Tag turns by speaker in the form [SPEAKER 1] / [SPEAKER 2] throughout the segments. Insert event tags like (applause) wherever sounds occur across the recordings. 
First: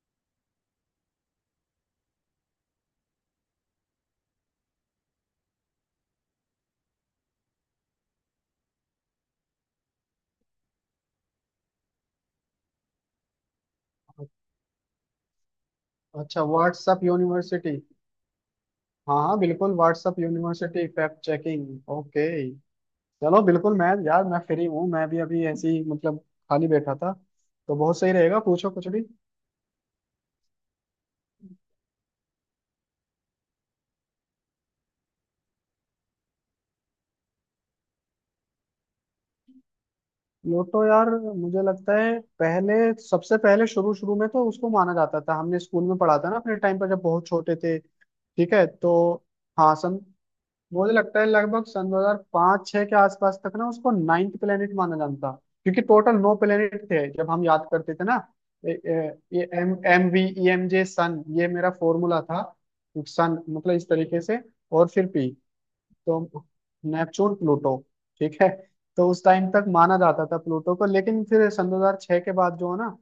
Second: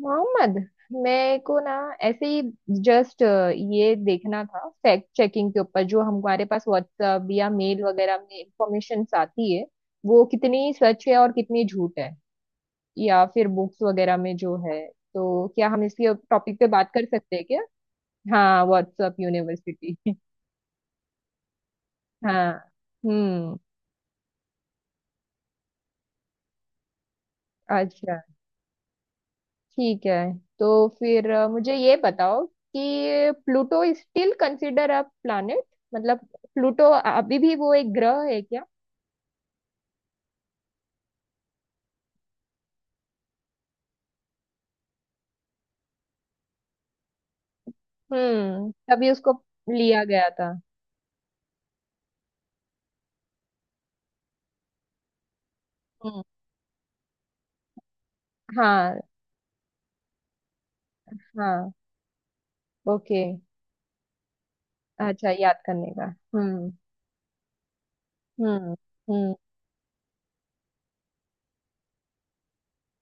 [SPEAKER 1] मोहम्मद, मेरे को ना ऐसे ही जस्ट ये देखना था फैक्ट चेकिंग के ऊपर। जो हमारे पास व्हाट्सएप या मेल वगैरह में इंफॉर्मेशन आती है, वो कितनी सच है और कितनी झूठ है, या फिर बुक्स वगैरह में जो है। तो क्या हम इसके
[SPEAKER 2] अच्छा
[SPEAKER 1] टॉपिक पे बात
[SPEAKER 2] व्हाट्सअप
[SPEAKER 1] कर सकते हैं क्या?
[SPEAKER 2] यूनिवर्सिटी।
[SPEAKER 1] हाँ, व्हाट्सएप
[SPEAKER 2] हाँ हाँ बिल्कुल
[SPEAKER 1] university (laughs)
[SPEAKER 2] WhatsApp university fact checking. Okay.
[SPEAKER 1] हाँ।
[SPEAKER 2] चलो
[SPEAKER 1] हम्म।
[SPEAKER 2] बिल्कुल, मैं यार मैं फ्री हूँ, मैं भी अभी ऐसे ही मतलब खाली बैठा था, तो बहुत सही
[SPEAKER 1] अच्छा।
[SPEAKER 2] रहेगा, पूछो कुछ भी।
[SPEAKER 1] ठीक है। तो फिर मुझे ये बताओ कि Pluto still consider uh planet. मतलब प्लूटो अभी भी वो एक ग्रह है क्या?
[SPEAKER 2] लोटो यार, मुझे लगता है पहले, सबसे पहले शुरू शुरू में तो उसको माना जाता था, हमने स्कूल में पढ़ा था ना अपने टाइम पर जब बहुत छोटे थे, ठीक है,
[SPEAKER 1] हम्म,
[SPEAKER 2] तो
[SPEAKER 1] तभी उसको
[SPEAKER 2] हाँ सन
[SPEAKER 1] लिया गया था।
[SPEAKER 2] मुझे लगता है लगभग सन 2005 6 के आसपास तक ना उसको नाइन्थ प्लेनेट माना जाता, क्योंकि टोटल
[SPEAKER 1] हम्म।
[SPEAKER 2] नौ प्लेनेट थे जब हम याद करते थे ना। ए-
[SPEAKER 1] हाँ।
[SPEAKER 2] ए- ये M M V E M J sun, ये मेरा
[SPEAKER 1] हाँ।
[SPEAKER 2] फॉर्मूला था।
[SPEAKER 1] ओके।
[SPEAKER 2] सन मतलब इस तरीके से, और फिर पी,
[SPEAKER 1] अच्छा, याद करने का।
[SPEAKER 2] तो
[SPEAKER 1] हम्म।
[SPEAKER 2] नेपच्यून प्लूटो, ठीक है।
[SPEAKER 1] हम्म
[SPEAKER 2] तो उस
[SPEAKER 1] हम्म
[SPEAKER 2] टाइम तक माना जाता था प्लूटो को, लेकिन फिर सन 2006 के बाद जो है ना,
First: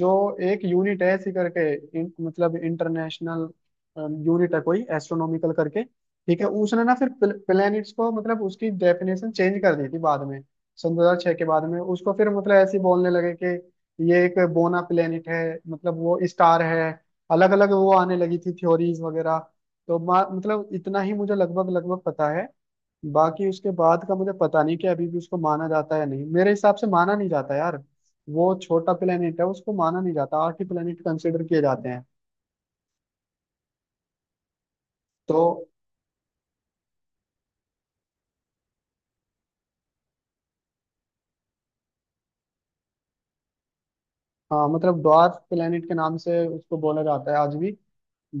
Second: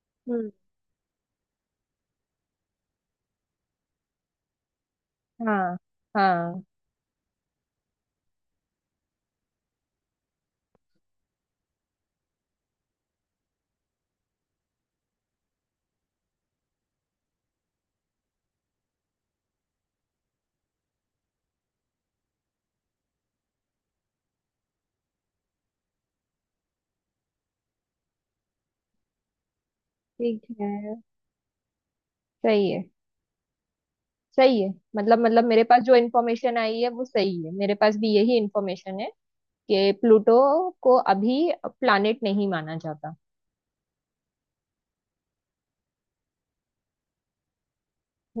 [SPEAKER 2] जो
[SPEAKER 1] हम्म,
[SPEAKER 2] एक यूनिट है ऐसी करके, मतलब इंटरनेशनल यूनिट है कोई एस्ट्रोनॉमिकल
[SPEAKER 1] हाँ।
[SPEAKER 2] करके, ठीक है,
[SPEAKER 1] हाँ।
[SPEAKER 2] उसने ना फिर प्लेनेट्स को मतलब उसकी डेफिनेशन चेंज कर दी थी बाद में। सन 2006 के बाद में उसको फिर मतलब ऐसे ही बोलने लगे कि ये एक बोना प्लेनेट है, मतलब वो स्टार है। अलग अलग वो आने लगी थी थ्योरीज वगैरह। तो मतलब इतना ही मुझे लगभग लगभग पता है। बाकी उसके बाद का मुझे पता नहीं कि अभी भी उसको माना जाता है या नहीं। मेरे हिसाब से माना नहीं जाता यार, वो छोटा प्लेनेट है, उसको माना नहीं
[SPEAKER 1] ठीक
[SPEAKER 2] जाता, आठ ही
[SPEAKER 1] है।
[SPEAKER 2] प्लेनेट कंसिडर किए जाते हैं।
[SPEAKER 1] सही है। सही है। मतलब
[SPEAKER 2] तो
[SPEAKER 1] मतलब मेरे पास जो इन्फॉर्मेशन आई है वो सही है, मेरे पास भी यही इन्फॉर्मेशन है कि प्लूटो को अभी प्लैनेट नहीं माना जाता।
[SPEAKER 2] हाँ मतलब ड्वार्फ प्लेनेट के नाम से उसको बोला जाता है आज भी।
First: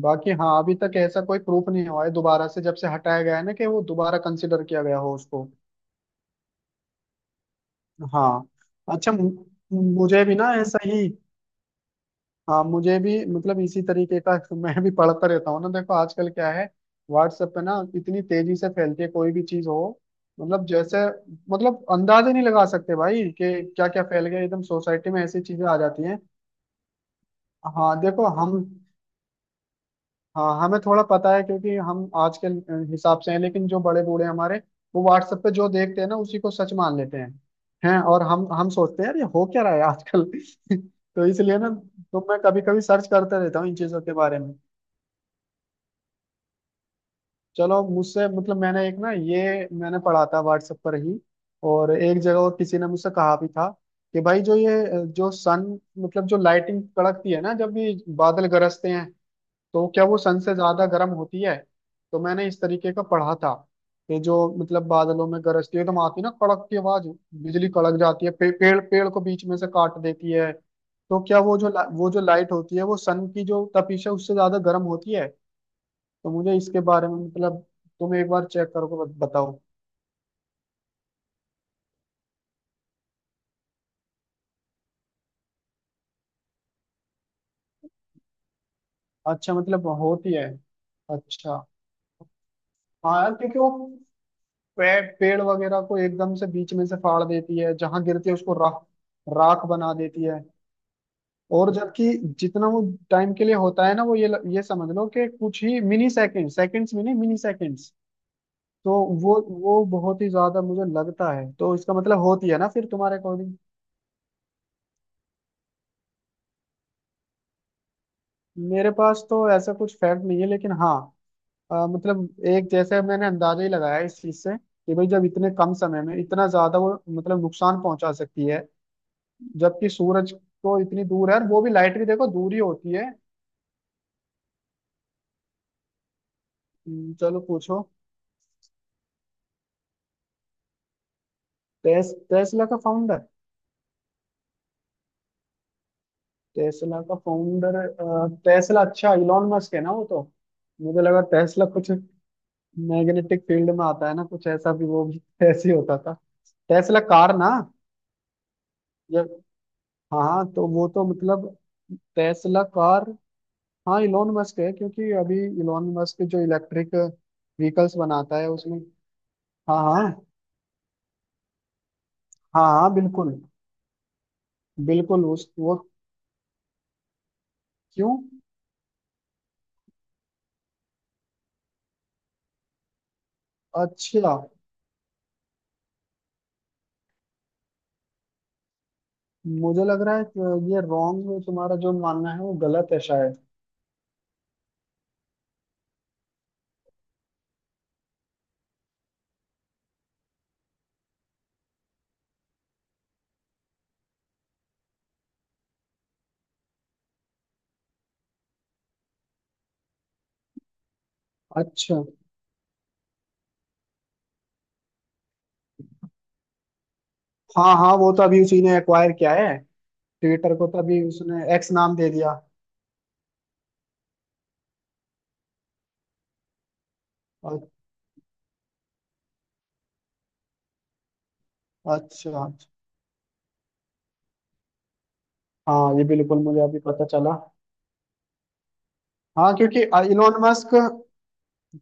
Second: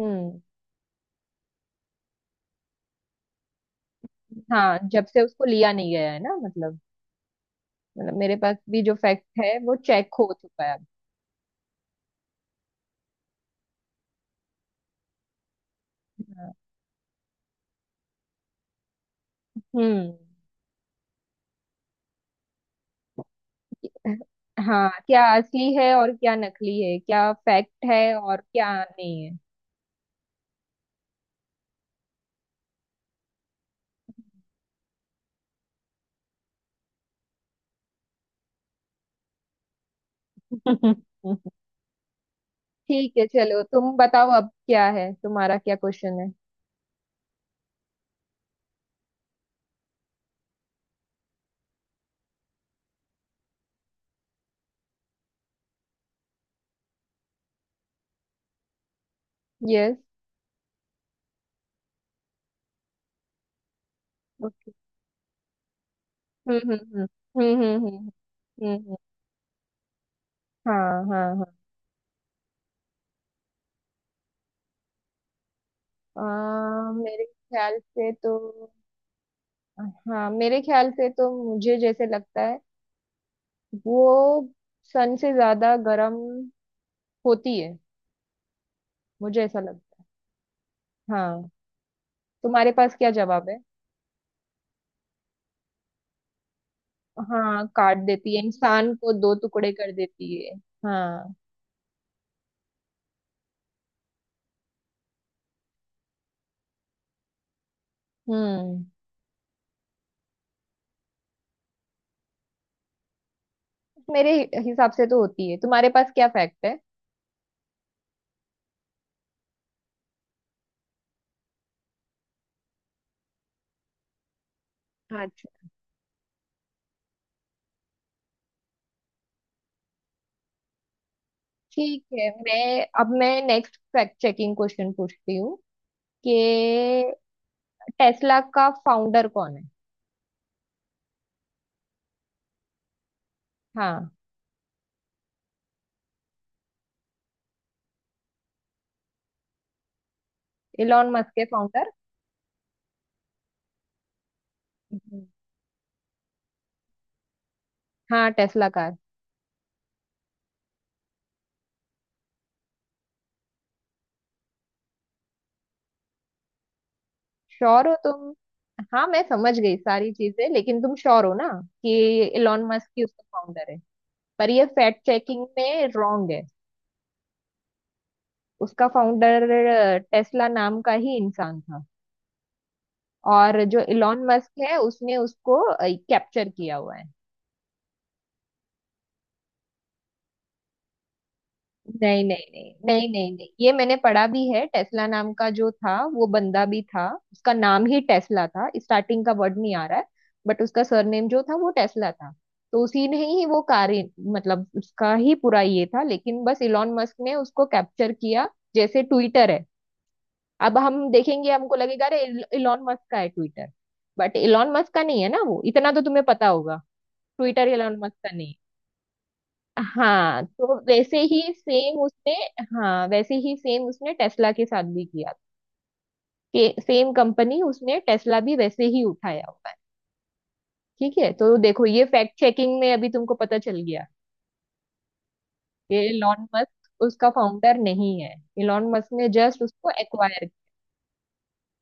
[SPEAKER 2] बाकी हाँ अभी तक ऐसा कोई प्रूफ नहीं हुआ है दोबारा से जब से हटाया गया है ना कि वो दोबारा कंसिडर
[SPEAKER 1] हाँ,
[SPEAKER 2] किया गया
[SPEAKER 1] जब
[SPEAKER 2] हो
[SPEAKER 1] से उसको
[SPEAKER 2] उसको।
[SPEAKER 1] लिया नहीं गया है ना। मतलब मेरे
[SPEAKER 2] हाँ
[SPEAKER 1] पास भी जो
[SPEAKER 2] अच्छा,
[SPEAKER 1] फैक्ट है वो चेक
[SPEAKER 2] मुझे
[SPEAKER 1] हो
[SPEAKER 2] भी ना
[SPEAKER 1] चुका है
[SPEAKER 2] ऐसा
[SPEAKER 1] अब।
[SPEAKER 2] ही। हाँ मुझे भी मतलब इसी तरीके का (laughs) मैं भी पढ़ता रहता हूँ ना, देखो आजकल क्या है, व्हाट्सएप पे ना इतनी तेजी से फैलती है कोई भी चीज हो,
[SPEAKER 1] हम्म।
[SPEAKER 2] मतलब जैसे मतलब अंदाजे नहीं लगा सकते भाई कि क्या क्या फैल गया, एकदम
[SPEAKER 1] हाँ,
[SPEAKER 2] सोसाइटी
[SPEAKER 1] क्या
[SPEAKER 2] में ऐसी चीजें
[SPEAKER 1] असली
[SPEAKER 2] आ
[SPEAKER 1] है
[SPEAKER 2] जाती
[SPEAKER 1] और
[SPEAKER 2] हैं।
[SPEAKER 1] क्या नकली है, क्या फैक्ट
[SPEAKER 2] हाँ
[SPEAKER 1] है
[SPEAKER 2] देखो
[SPEAKER 1] और
[SPEAKER 2] हम,
[SPEAKER 1] क्या नहीं है।
[SPEAKER 2] हाँ हमें थोड़ा पता है क्योंकि हम आज के हिसाब से हैं, लेकिन जो बड़े बूढ़े हमारे, वो व्हाट्सएप पे जो देखते हैं ना उसी को सच मान लेते हैं, और हम सोचते हैं यार ये हो क्या रहा है आजकल (laughs) तो
[SPEAKER 1] (laughs)
[SPEAKER 2] इसलिए ना, तो मैं कभी कभी सर्च
[SPEAKER 1] ठीक है,
[SPEAKER 2] करते रहता
[SPEAKER 1] चलो
[SPEAKER 2] हूँ इन
[SPEAKER 1] तुम
[SPEAKER 2] चीजों के
[SPEAKER 1] बताओ
[SPEAKER 2] बारे
[SPEAKER 1] अब
[SPEAKER 2] में।
[SPEAKER 1] क्या है, तुम्हारा क्या क्वेश्चन है?
[SPEAKER 2] चलो मुझसे मतलब मैंने एक ना, ये मैंने पढ़ा था व्हाट्सएप पर ही और एक जगह, और किसी ने मुझसे कहा भी था कि भाई जो ये जो सन मतलब जो लाइटिंग कड़कती है ना जब भी बादल गरजते हैं, तो
[SPEAKER 1] यस।
[SPEAKER 2] क्या वो सन से ज्यादा गर्म होती है। तो मैंने इस तरीके का पढ़ा था कि जो
[SPEAKER 1] ओके।
[SPEAKER 2] मतलब बादलों में गरजती है तो आती है ना
[SPEAKER 1] हम्म
[SPEAKER 2] कड़क की
[SPEAKER 1] हम्म
[SPEAKER 2] आवाज,
[SPEAKER 1] हम्म हम्म
[SPEAKER 2] बिजली
[SPEAKER 1] हम्म
[SPEAKER 2] कड़क जाती है,
[SPEAKER 1] हम्म,
[SPEAKER 2] पेड़
[SPEAKER 1] हम्म,
[SPEAKER 2] पेड़ को बीच में से काट देती है,
[SPEAKER 1] हाँ
[SPEAKER 2] तो
[SPEAKER 1] हाँ
[SPEAKER 2] क्या
[SPEAKER 1] हाँ।
[SPEAKER 2] वो जो वो जो लाइट होती है वो सन की जो तपिश है उससे ज्यादा गर्म होती है। तो मुझे इसके बारे में
[SPEAKER 1] मेरे
[SPEAKER 2] मतलब,
[SPEAKER 1] ख्याल से
[SPEAKER 2] तुम एक
[SPEAKER 1] तो,
[SPEAKER 2] बार चेक करो बताओ।
[SPEAKER 1] हाँ मेरे ख्याल से तो मुझे जैसे लगता है वो सन से ज्यादा गर्म होती है। मुझे
[SPEAKER 2] अच्छा
[SPEAKER 1] ऐसा
[SPEAKER 2] मतलब
[SPEAKER 1] लगता
[SPEAKER 2] होती है,
[SPEAKER 1] है। हाँ,
[SPEAKER 2] अच्छा।
[SPEAKER 1] तुम्हारे पास क्या
[SPEAKER 2] हाँ यार
[SPEAKER 1] जवाब है?
[SPEAKER 2] क्योंकि वो, पेड़ वगैरह को एकदम से बीच में से फाड़ देती
[SPEAKER 1] हाँ,
[SPEAKER 2] है,
[SPEAKER 1] काट
[SPEAKER 2] जहां गिरती है
[SPEAKER 1] देती है,
[SPEAKER 2] उसको राख,
[SPEAKER 1] इंसान को दो
[SPEAKER 2] राख
[SPEAKER 1] टुकड़े कर
[SPEAKER 2] बना देती
[SPEAKER 1] देती
[SPEAKER 2] है,
[SPEAKER 1] है। हाँ।
[SPEAKER 2] और जबकि जितना वो टाइम के लिए होता है ना वो, ये ये समझ लो कि कुछ ही मिनी सेकंड सेकंड्स में, नहीं मिनी सेकंड्स,
[SPEAKER 1] हम्म,
[SPEAKER 2] तो वो बहुत ही ज्यादा मुझे लगता है, तो इसका मतलब होती है ना फिर तुम्हारे अकॉर्डिंग।
[SPEAKER 1] मेरे हिसाब से तो होती है, तुम्हारे पास क्या फैक्ट है?
[SPEAKER 2] मेरे पास तो ऐसा कुछ फैक्ट नहीं है लेकिन हाँ, मतलब एक जैसे मैंने अंदाजा ही लगाया इस चीज से कि भाई जब इतने
[SPEAKER 1] अच्छा।
[SPEAKER 2] कम समय में इतना ज्यादा वो मतलब नुकसान पहुंचा सकती है, जबकि सूरज तो इतनी दूर है, और वो भी लाइट
[SPEAKER 1] ठीक
[SPEAKER 2] भी देखो
[SPEAKER 1] है,
[SPEAKER 2] दूरी
[SPEAKER 1] मैं
[SPEAKER 2] होती
[SPEAKER 1] अब
[SPEAKER 2] है।
[SPEAKER 1] मैं नेक्स्ट फैक्ट चेकिंग क्वेश्चन पूछती हूँ कि
[SPEAKER 2] चलो पूछो।
[SPEAKER 1] टेस्ला का फाउंडर कौन है?
[SPEAKER 2] टेस्ला का फाउंडर,
[SPEAKER 1] हाँ,
[SPEAKER 2] टेस्ला का फाउंडर, टेस्ला अच्छा इलॉन मस्क है ना वो तो। मुझे
[SPEAKER 1] इलॉन
[SPEAKER 2] लगा
[SPEAKER 1] मस्क के
[SPEAKER 2] टेस्ला
[SPEAKER 1] फाउंडर?
[SPEAKER 2] कुछ मैग्नेटिक फील्ड में आता है ना कुछ ऐसा भी, वो भी (laughs) ऐसे ही होता था टेस्ला कार ना,
[SPEAKER 1] हाँ, टेस्ला का।
[SPEAKER 2] ये हाँ हाँ, तो वो तो मतलब टेस्ला कार हाँ इलोन मस्क है, क्योंकि अभी इलोन मस्क जो इलेक्ट्रिक
[SPEAKER 1] श्योर हो
[SPEAKER 2] व्हीकल्स
[SPEAKER 1] तुम?
[SPEAKER 2] बनाता है उसमें।
[SPEAKER 1] हाँ, मैं समझ गई
[SPEAKER 2] हाँ हाँ
[SPEAKER 1] सारी चीजें लेकिन तुम श्योर हो ना कि इलॉन
[SPEAKER 2] हाँ
[SPEAKER 1] मस्क
[SPEAKER 2] हाँ
[SPEAKER 1] ही
[SPEAKER 2] बिल्कुल,
[SPEAKER 1] उसका फाउंडर है? पर ये फैक्ट
[SPEAKER 2] बिल्कुल
[SPEAKER 1] चेकिंग
[SPEAKER 2] उस वो,
[SPEAKER 1] में रॉन्ग है।
[SPEAKER 2] क्यों?
[SPEAKER 1] उसका फाउंडर टेस्ला नाम का ही इंसान था, और जो इलॉन
[SPEAKER 2] अच्छा,
[SPEAKER 1] मस्क है उसने उसको कैप्चर किया हुआ है।
[SPEAKER 2] मुझे लग रहा है कि ये रॉन्ग, तुम्हारा जो
[SPEAKER 1] नहीं
[SPEAKER 2] मानना
[SPEAKER 1] नहीं
[SPEAKER 2] है वो
[SPEAKER 1] नहीं
[SPEAKER 2] गलत है
[SPEAKER 1] नहीं नहीं
[SPEAKER 2] शायद।
[SPEAKER 1] नहीं ये मैंने पढ़ा भी है। टेस्ला नाम का जो था वो बंदा भी था, उसका नाम ही टेस्ला था। स्टार्टिंग का वर्ड नहीं आ रहा है, बट उसका सरनेम जो था वो टेस्ला था। तो उसी ने ही वो कार, मतलब उसका ही पूरा ये था, लेकिन बस इलॉन मस्क ने उसको कैप्चर किया। जैसे ट्विटर है, अब हम देखेंगे हमको
[SPEAKER 2] अच्छा।
[SPEAKER 1] लगेगा अरे इलॉन मस्क का है ट्विटर, बट इलॉन मस्क का नहीं है ना, वो इतना तो तुम्हें पता होगा। ट्विटर
[SPEAKER 2] हाँ हाँ,
[SPEAKER 1] इलॉन
[SPEAKER 2] वो
[SPEAKER 1] मस्क
[SPEAKER 2] तो
[SPEAKER 1] का
[SPEAKER 2] अभी
[SPEAKER 1] नहीं है।
[SPEAKER 2] उसी ने एक्वायर किया है।
[SPEAKER 1] हाँ,
[SPEAKER 2] ट्विटर को तो
[SPEAKER 1] तो
[SPEAKER 2] अभी
[SPEAKER 1] वैसे ही
[SPEAKER 2] उसने एक्स नाम
[SPEAKER 1] सेम
[SPEAKER 2] दे दिया।
[SPEAKER 1] उसने, हाँ वैसे ही सेम उसने टेस्ला के साथ भी किया। कि सेम कंपनी
[SPEAKER 2] अ-
[SPEAKER 1] उसने टेस्ला भी वैसे ही उठाया हुआ है। ठीक है, तो देखो
[SPEAKER 2] अच्छा
[SPEAKER 1] ये फैक्ट
[SPEAKER 2] अच्छा,
[SPEAKER 1] चेकिंग में अभी तुमको पता चल गया
[SPEAKER 2] हाँ
[SPEAKER 1] कि
[SPEAKER 2] ये बिल्कुल
[SPEAKER 1] इलॉन
[SPEAKER 2] मुझे अभी
[SPEAKER 1] मस्क
[SPEAKER 2] पता
[SPEAKER 1] उसका
[SPEAKER 2] चला।
[SPEAKER 1] फाउंडर नहीं है, इलॉन मस्क ने
[SPEAKER 2] हाँ
[SPEAKER 1] जस्ट
[SPEAKER 2] क्योंकि
[SPEAKER 1] उसको
[SPEAKER 2] इलोन
[SPEAKER 1] एक्वायर।
[SPEAKER 2] मस्क,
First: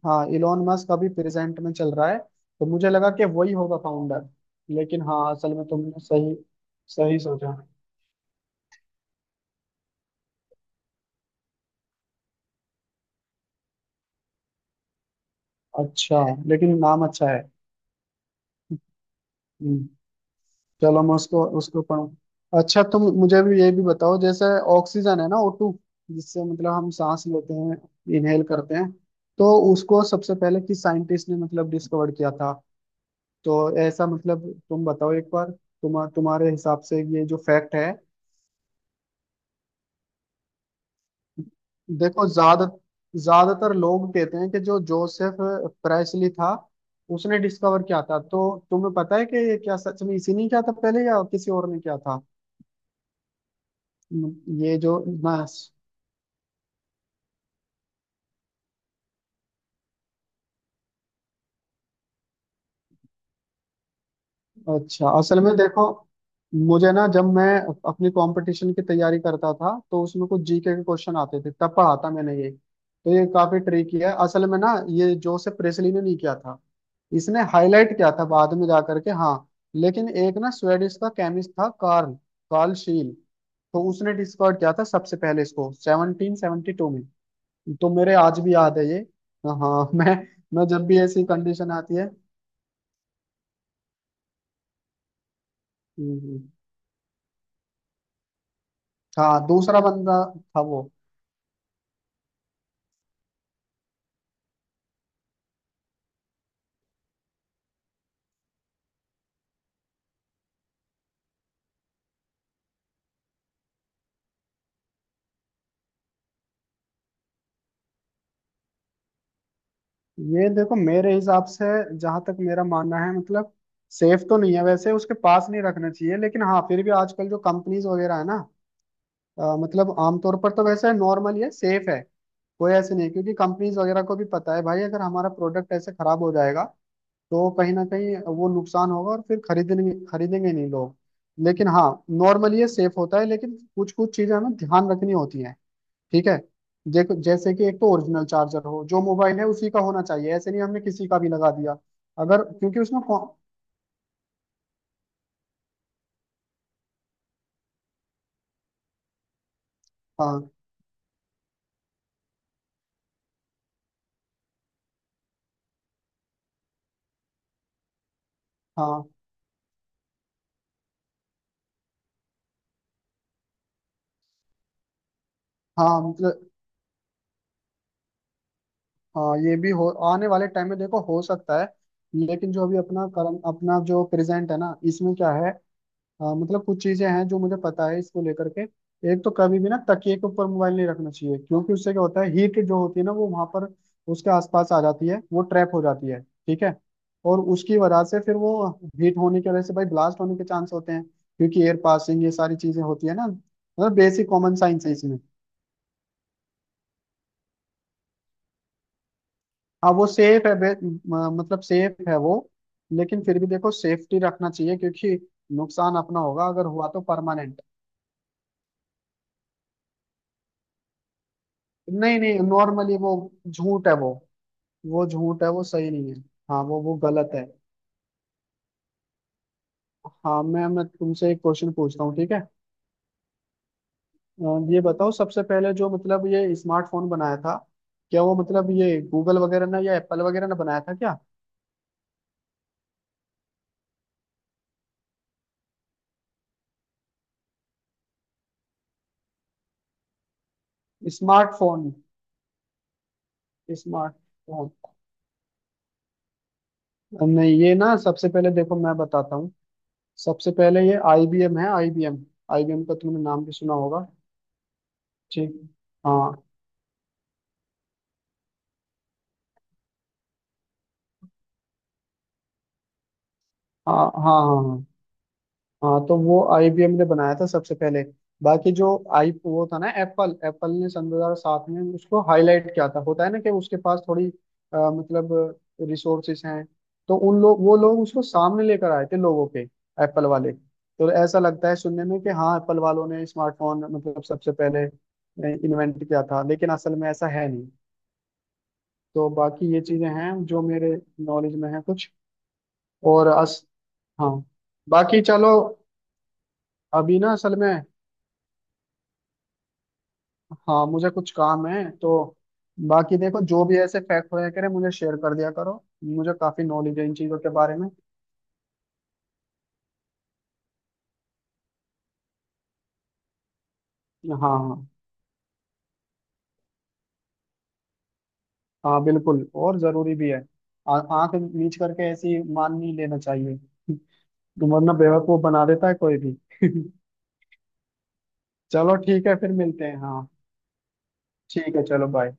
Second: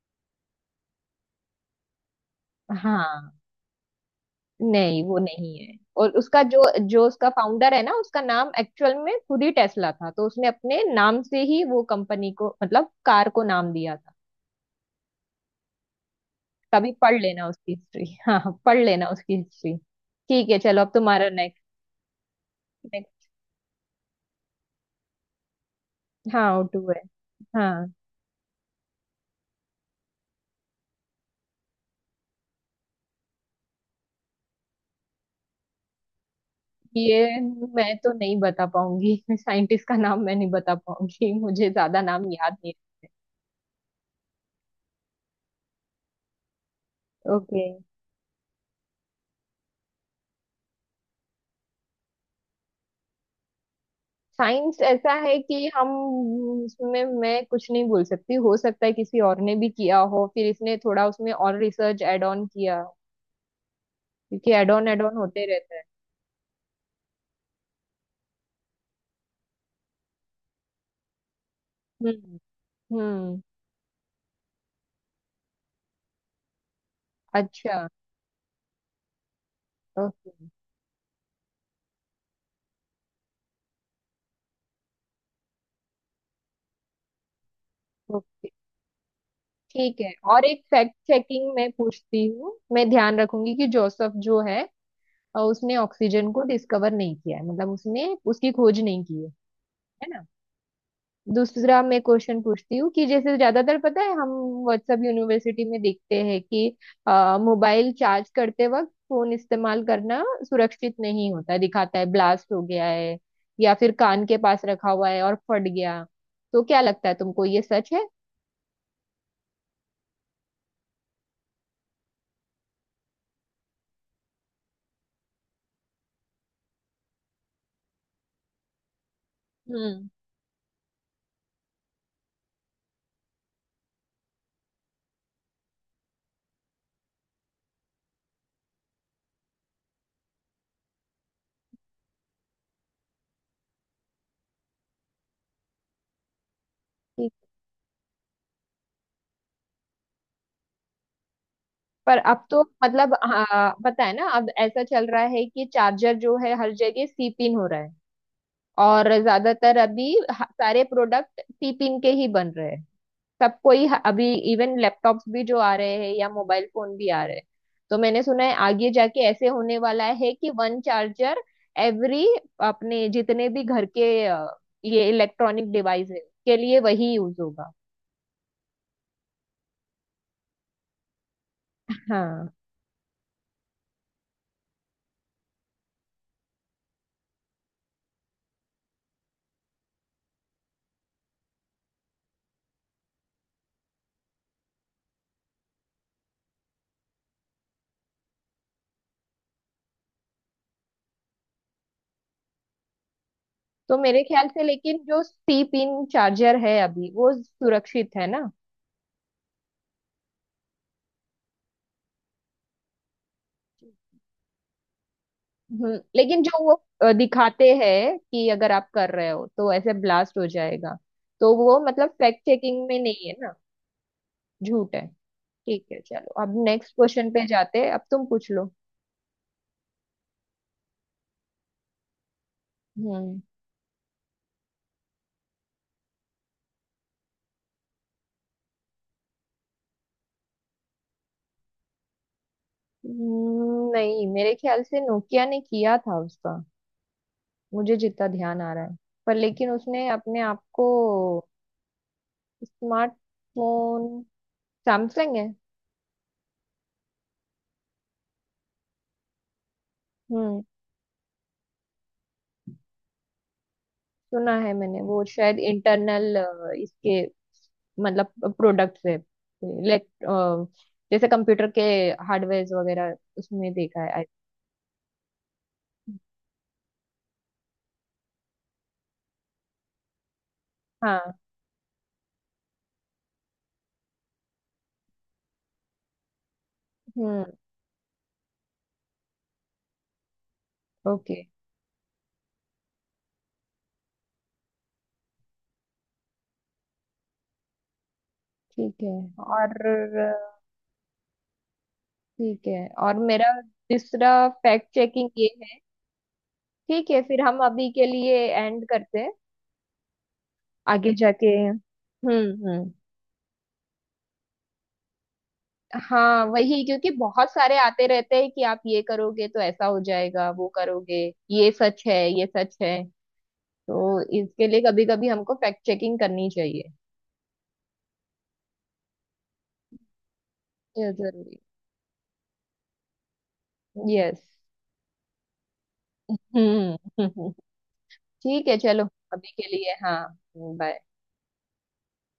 [SPEAKER 2] हाँ इलोन मस्क अभी प्रेजेंट में चल रहा है तो मुझे लगा कि
[SPEAKER 1] हाँ,
[SPEAKER 2] वही होगा फाउंडर। लेकिन
[SPEAKER 1] नहीं वो
[SPEAKER 2] हाँ असल
[SPEAKER 1] नहीं
[SPEAKER 2] में
[SPEAKER 1] है।
[SPEAKER 2] तुमने
[SPEAKER 1] और
[SPEAKER 2] सही,
[SPEAKER 1] उसका जो, जो
[SPEAKER 2] सही
[SPEAKER 1] उसका
[SPEAKER 2] सोचा।
[SPEAKER 1] फाउंडर है ना, उसका नाम एक्चुअल में खुद ही टेस्ला था, तो उसने अपने नाम से ही वो कंपनी को, मतलब कार को नाम दिया था।
[SPEAKER 2] अच्छा, लेकिन
[SPEAKER 1] कभी
[SPEAKER 2] नाम
[SPEAKER 1] पढ़
[SPEAKER 2] अच्छा है।
[SPEAKER 1] लेना उसकी हिस्ट्री। हाँ हाँ, पढ़ लेना उसकी हिस्ट्री।
[SPEAKER 2] हम्म,
[SPEAKER 1] ठीक है, चलो अब
[SPEAKER 2] चलो मैं
[SPEAKER 1] तुम्हारा
[SPEAKER 2] उसको
[SPEAKER 1] नेक्स्ट।
[SPEAKER 2] उसको पढ़ूँ। अच्छा तुम
[SPEAKER 1] नेक्स्ट।
[SPEAKER 2] मुझे भी ये भी बताओ, जैसे ऑक्सीजन है ना O2, जिससे
[SPEAKER 1] हाँ,
[SPEAKER 2] मतलब
[SPEAKER 1] टू
[SPEAKER 2] हम
[SPEAKER 1] है।
[SPEAKER 2] सांस लेते हैं,
[SPEAKER 1] हाँ।
[SPEAKER 2] इनहेल करते हैं, तो उसको सबसे पहले किस साइंटिस्ट ने मतलब डिस्कवर किया था, तो ऐसा मतलब तुम बताओ एक बार, तुम्हारे हिसाब से ये जो
[SPEAKER 1] ये
[SPEAKER 2] फैक्ट है।
[SPEAKER 1] मैं तो नहीं बता पाऊंगी (laughs) साइंटिस्ट का नाम मैं नहीं बता पाऊंगी, मुझे ज्यादा
[SPEAKER 2] देखो
[SPEAKER 1] नाम याद नहीं।
[SPEAKER 2] ज्यादातर लोग कहते हैं कि जो जोसेफ प्रेसली था उसने
[SPEAKER 1] ओके।
[SPEAKER 2] डिस्कवर किया था, तो तुम्हें पता है कि ये क्या सच में इसी ने किया था पहले या किसी और ने किया था?
[SPEAKER 1] साइंस
[SPEAKER 2] ये जो,
[SPEAKER 1] ऐसा है कि हम, उसमें मैं कुछ नहीं बोल सकती, हो सकता है किसी और ने भी किया हो फिर इसने थोड़ा उसमें और रिसर्च एड ऑन किया हो, क्योंकि एड ऑन एड
[SPEAKER 2] अच्छा
[SPEAKER 1] ऑन
[SPEAKER 2] असल
[SPEAKER 1] होते
[SPEAKER 2] में
[SPEAKER 1] रहता है।
[SPEAKER 2] देखो, मुझे ना जब मैं अपनी कंपटीशन की तैयारी करता था तो उसमें कुछ जीके के क्वेश्चन आते थे, तब पढ़ा था मैंने
[SPEAKER 1] हम्म।
[SPEAKER 2] ये, तो ये
[SPEAKER 1] हम्म।
[SPEAKER 2] काफी ट्रिकी है असल में ना, ये जोसेफ प्रेसली ने नहीं किया था। इसने
[SPEAKER 1] अच्छा।
[SPEAKER 2] हाईलाइट किया था बाद में जा करके, हाँ, लेकिन एक
[SPEAKER 1] ओके।
[SPEAKER 2] ना स्वेडिश का केमिस्ट था कार्ल, कार्ल शील, तो उसने डिस्कवर किया था सबसे पहले इसको 1772 में, तो मेरे आज
[SPEAKER 1] ओके।
[SPEAKER 2] भी याद है ये। हाँ
[SPEAKER 1] ठीक है, और एक
[SPEAKER 2] मैं जब
[SPEAKER 1] फैक्ट
[SPEAKER 2] भी ऐसी
[SPEAKER 1] चेकिंग मैं
[SPEAKER 2] कंडीशन आती है।
[SPEAKER 1] पूछती हूँ। मैं ध्यान रखूंगी कि जोसेफ जो है उसने
[SPEAKER 2] हम्म,
[SPEAKER 1] ऑक्सीजन को
[SPEAKER 2] हम्म।
[SPEAKER 1] डिस्कवर नहीं किया है, मतलब उसने उसकी खोज नहीं की है
[SPEAKER 2] हाँ दूसरा
[SPEAKER 1] है
[SPEAKER 2] बंदा
[SPEAKER 1] ना।
[SPEAKER 2] था वो।
[SPEAKER 1] दूसरा मैं क्वेश्चन पूछती हूँ कि जैसे ज्यादातर पता है, हम व्हाट्सएप यूनिवर्सिटी में देखते हैं कि मोबाइल चार्ज करते वक्त फोन इस्तेमाल करना सुरक्षित नहीं होता, दिखाता है ब्लास्ट हो गया है या फिर कान के पास रखा हुआ है और फट गया। तो क्या लगता है तुमको, ये सच है?
[SPEAKER 2] ये देखो मेरे हिसाब से, जहां तक मेरा मानना है मतलब, सेफ तो नहीं है वैसे उसके पास नहीं रखना चाहिए, लेकिन हाँ फिर भी आजकल जो कंपनीज वगैरह है ना, मतलब
[SPEAKER 1] हम्म।
[SPEAKER 2] आमतौर पर तो वैसे नॉर्मल है, सेफ है, कोई ऐसे नहीं है, क्योंकि कंपनीज वगैरह को भी पता है भाई अगर हमारा प्रोडक्ट ऐसे खराब हो जाएगा तो कहीं ना कहीं वो नुकसान होगा, और फिर खरीदेंगे खरीदेंगे नहीं लोग। लेकिन हाँ नॉर्मल ये सेफ होता है, लेकिन कुछ कुछ चीजें हमें ध्यान रखनी होती हैं, ठीक है। देखो जैसे कि एक तो ओरिजिनल चार्जर हो जो मोबाइल है उसी का होना चाहिए, ऐसे नहीं हमने किसी का भी लगा दिया,
[SPEAKER 1] पर
[SPEAKER 2] अगर
[SPEAKER 1] अब तो
[SPEAKER 2] क्योंकि उसमें
[SPEAKER 1] मतलब हाँ, पता है ना अब ऐसा चल रहा है कि चार्जर जो है हर जगह सी पिन हो रहा है। और ज्यादातर अभी
[SPEAKER 2] हाँ
[SPEAKER 1] सारे प्रोडक्ट सी पिन के ही बन रहे हैं। सब कोई अभी इवन लैपटॉप्स भी जो आ रहे हैं या मोबाइल फोन भी आ रहे हैं। तो मैंने सुना है आगे
[SPEAKER 2] हाँ
[SPEAKER 1] जाके ऐसे होने वाला है कि वन चार्जर एवरी, अपने जितने भी घर के ये इलेक्ट्रॉनिक
[SPEAKER 2] हाँ
[SPEAKER 1] डिवाइस है,
[SPEAKER 2] मतलब,
[SPEAKER 1] के लिए वही यूज होगा।
[SPEAKER 2] हाँ ये भी हो आने वाले टाइम में देखो हो सकता है,
[SPEAKER 1] हाँ,
[SPEAKER 2] लेकिन जो अभी अपना करंट, अपना जो प्रेजेंट है ना इसमें क्या है, हाँ मतलब कुछ चीजें हैं जो मुझे पता है इसको लेकर के। एक तो कभी भी ना तकिए के ऊपर मोबाइल नहीं रखना चाहिए, क्योंकि उससे क्या होता है, हीट जो होती है ना वो वहां पर उसके आसपास आ जाती है, वो ट्रैप हो जाती है, ठीक है, और उसकी वजह से फिर वो हीट होने की वजह से भाई ब्लास्ट होने के चांस होते हैं, क्योंकि एयर पासिंग ये सारी चीजें होती है ना, मतलब
[SPEAKER 1] तो मेरे
[SPEAKER 2] बेसिक
[SPEAKER 1] ख्याल
[SPEAKER 2] कॉमन
[SPEAKER 1] से
[SPEAKER 2] साइंस है
[SPEAKER 1] लेकिन
[SPEAKER 2] इसमें।
[SPEAKER 1] जो सी पिन चार्जर है अभी वो सुरक्षित है ना।
[SPEAKER 2] हाँ वो सेफ है, मतलब सेफ है वो, लेकिन फिर भी देखो सेफ्टी रखना चाहिए क्योंकि नुकसान अपना
[SPEAKER 1] लेकिन
[SPEAKER 2] होगा
[SPEAKER 1] जो
[SPEAKER 2] अगर
[SPEAKER 1] वो
[SPEAKER 2] हुआ तो परमानेंट।
[SPEAKER 1] दिखाते हैं कि अगर आप कर रहे हो तो ऐसे ब्लास्ट हो जाएगा, तो वो मतलब
[SPEAKER 2] नहीं नहीं,
[SPEAKER 1] फैक्ट चेकिंग
[SPEAKER 2] नॉर्मली
[SPEAKER 1] में
[SPEAKER 2] वो
[SPEAKER 1] नहीं है ना।
[SPEAKER 2] झूठ है वो
[SPEAKER 1] झूठ है।
[SPEAKER 2] वो झूठ है, वो
[SPEAKER 1] ठीक
[SPEAKER 2] सही
[SPEAKER 1] है
[SPEAKER 2] नहीं है।
[SPEAKER 1] चलो, अब
[SPEAKER 2] हाँ
[SPEAKER 1] नेक्स्ट
[SPEAKER 2] वो गलत
[SPEAKER 1] क्वेश्चन
[SPEAKER 2] है।
[SPEAKER 1] पे जाते हैं, अब तुम पूछ लो।
[SPEAKER 2] हाँ मैं तुमसे एक क्वेश्चन पूछता हूँ, ठीक है।
[SPEAKER 1] हम्म।
[SPEAKER 2] अ, ये बताओ सबसे पहले जो मतलब ये स्मार्टफोन बनाया था, क्या वो मतलब ये गूगल वगैरह ने या एप्पल वगैरह ने बनाया था क्या?
[SPEAKER 1] नहीं मेरे ख्याल से नोकिया ने किया था उसका, मुझे जितना ध्यान आ रहा है। पर लेकिन उसने अपने आप को,
[SPEAKER 2] स्मार्टफोन,
[SPEAKER 1] स्मार्टफोन,
[SPEAKER 2] स्मार्टफोन
[SPEAKER 1] सैमसंग है।
[SPEAKER 2] नहीं, ये ना सबसे पहले देखो मैं बताता हूँ, सबसे
[SPEAKER 1] हम्म,
[SPEAKER 2] पहले ये आईबीएम है, आईबीएम, आईबीएम का तुमने नाम भी सुना होगा,
[SPEAKER 1] सुना है मैंने, वो
[SPEAKER 2] ठीक।
[SPEAKER 1] शायद
[SPEAKER 2] हाँ
[SPEAKER 1] इंटरनल इसके मतलब प्रोडक्ट है, इलेक्ट, जैसे कंप्यूटर के हार्डवेयर वगैरह उसमें
[SPEAKER 2] हाँ
[SPEAKER 1] देखा है। I
[SPEAKER 2] हाँ हाँ, हाँ हाँ तो
[SPEAKER 1] think।
[SPEAKER 2] वो आईबीएम ने बनाया था सबसे पहले। बाकी जो आई, वो था ना एप्पल, एप्पल ने सन
[SPEAKER 1] हाँ।
[SPEAKER 2] 2007 में उसको हाईलाइट किया था, होता है ना कि उसके पास थोड़ी मतलब रिसोर्सेस हैं, तो उन
[SPEAKER 1] हम्म।
[SPEAKER 2] लोग वो लोग उसको सामने लेकर आए थे लोगों के। एप्पल वाले तो
[SPEAKER 1] ओके।
[SPEAKER 2] ऐसा लगता है सुनने में कि हाँ एप्पल वालों ने स्मार्टफोन मतलब सबसे पहले इन्वेंट किया था, लेकिन असल में ऐसा है नहीं।
[SPEAKER 1] ठीक है।
[SPEAKER 2] तो बाकी ये
[SPEAKER 1] और
[SPEAKER 2] चीजें हैं जो मेरे नॉलेज में है कुछ,
[SPEAKER 1] ठीक है, और
[SPEAKER 2] और
[SPEAKER 1] मेरा
[SPEAKER 2] अस, हाँ
[SPEAKER 1] तीसरा फैक्ट
[SPEAKER 2] बाकी
[SPEAKER 1] चेकिंग ये
[SPEAKER 2] चलो।
[SPEAKER 1] है। ठीक
[SPEAKER 2] अभी
[SPEAKER 1] है,
[SPEAKER 2] ना
[SPEAKER 1] फिर
[SPEAKER 2] असल
[SPEAKER 1] हम
[SPEAKER 2] में,
[SPEAKER 1] अभी के लिए एंड करते हैं।
[SPEAKER 2] हाँ मुझे
[SPEAKER 1] आगे
[SPEAKER 2] कुछ
[SPEAKER 1] जाके।
[SPEAKER 2] काम है तो,
[SPEAKER 1] हम्म। हम्म।
[SPEAKER 2] बाकी देखो जो भी ऐसे फैक्ट होया करे मुझे शेयर कर दिया करो, मुझे
[SPEAKER 1] हाँ
[SPEAKER 2] काफी
[SPEAKER 1] वही,
[SPEAKER 2] नॉलेज है
[SPEAKER 1] क्योंकि
[SPEAKER 2] इन चीजों
[SPEAKER 1] बहुत
[SPEAKER 2] के बारे
[SPEAKER 1] सारे
[SPEAKER 2] में।
[SPEAKER 1] आते रहते हैं कि आप ये करोगे तो ऐसा हो जाएगा, वो करोगे। ये सच है, ये सच है, तो
[SPEAKER 2] हाँ
[SPEAKER 1] इसके लिए
[SPEAKER 2] हाँ,
[SPEAKER 1] कभी कभी हमको फैक्ट चेकिंग करनी चाहिए।
[SPEAKER 2] हाँ बिल्कुल और जरूरी भी है,
[SPEAKER 1] ये
[SPEAKER 2] आंख
[SPEAKER 1] जरूरी।
[SPEAKER 2] नीच करके ऐसी मान नहीं लेना चाहिए,
[SPEAKER 1] यस।
[SPEAKER 2] वरना बेवकूफ बना देता है कोई भी (laughs)
[SPEAKER 1] हम्म। (laughs) ठीक है
[SPEAKER 2] चलो
[SPEAKER 1] चलो,
[SPEAKER 2] ठीक है
[SPEAKER 1] अभी
[SPEAKER 2] फिर
[SPEAKER 1] के
[SPEAKER 2] मिलते
[SPEAKER 1] लिए
[SPEAKER 2] हैं
[SPEAKER 1] हाँ।
[SPEAKER 2] हाँ,
[SPEAKER 1] बाय।
[SPEAKER 2] ठीक है चलो बाय।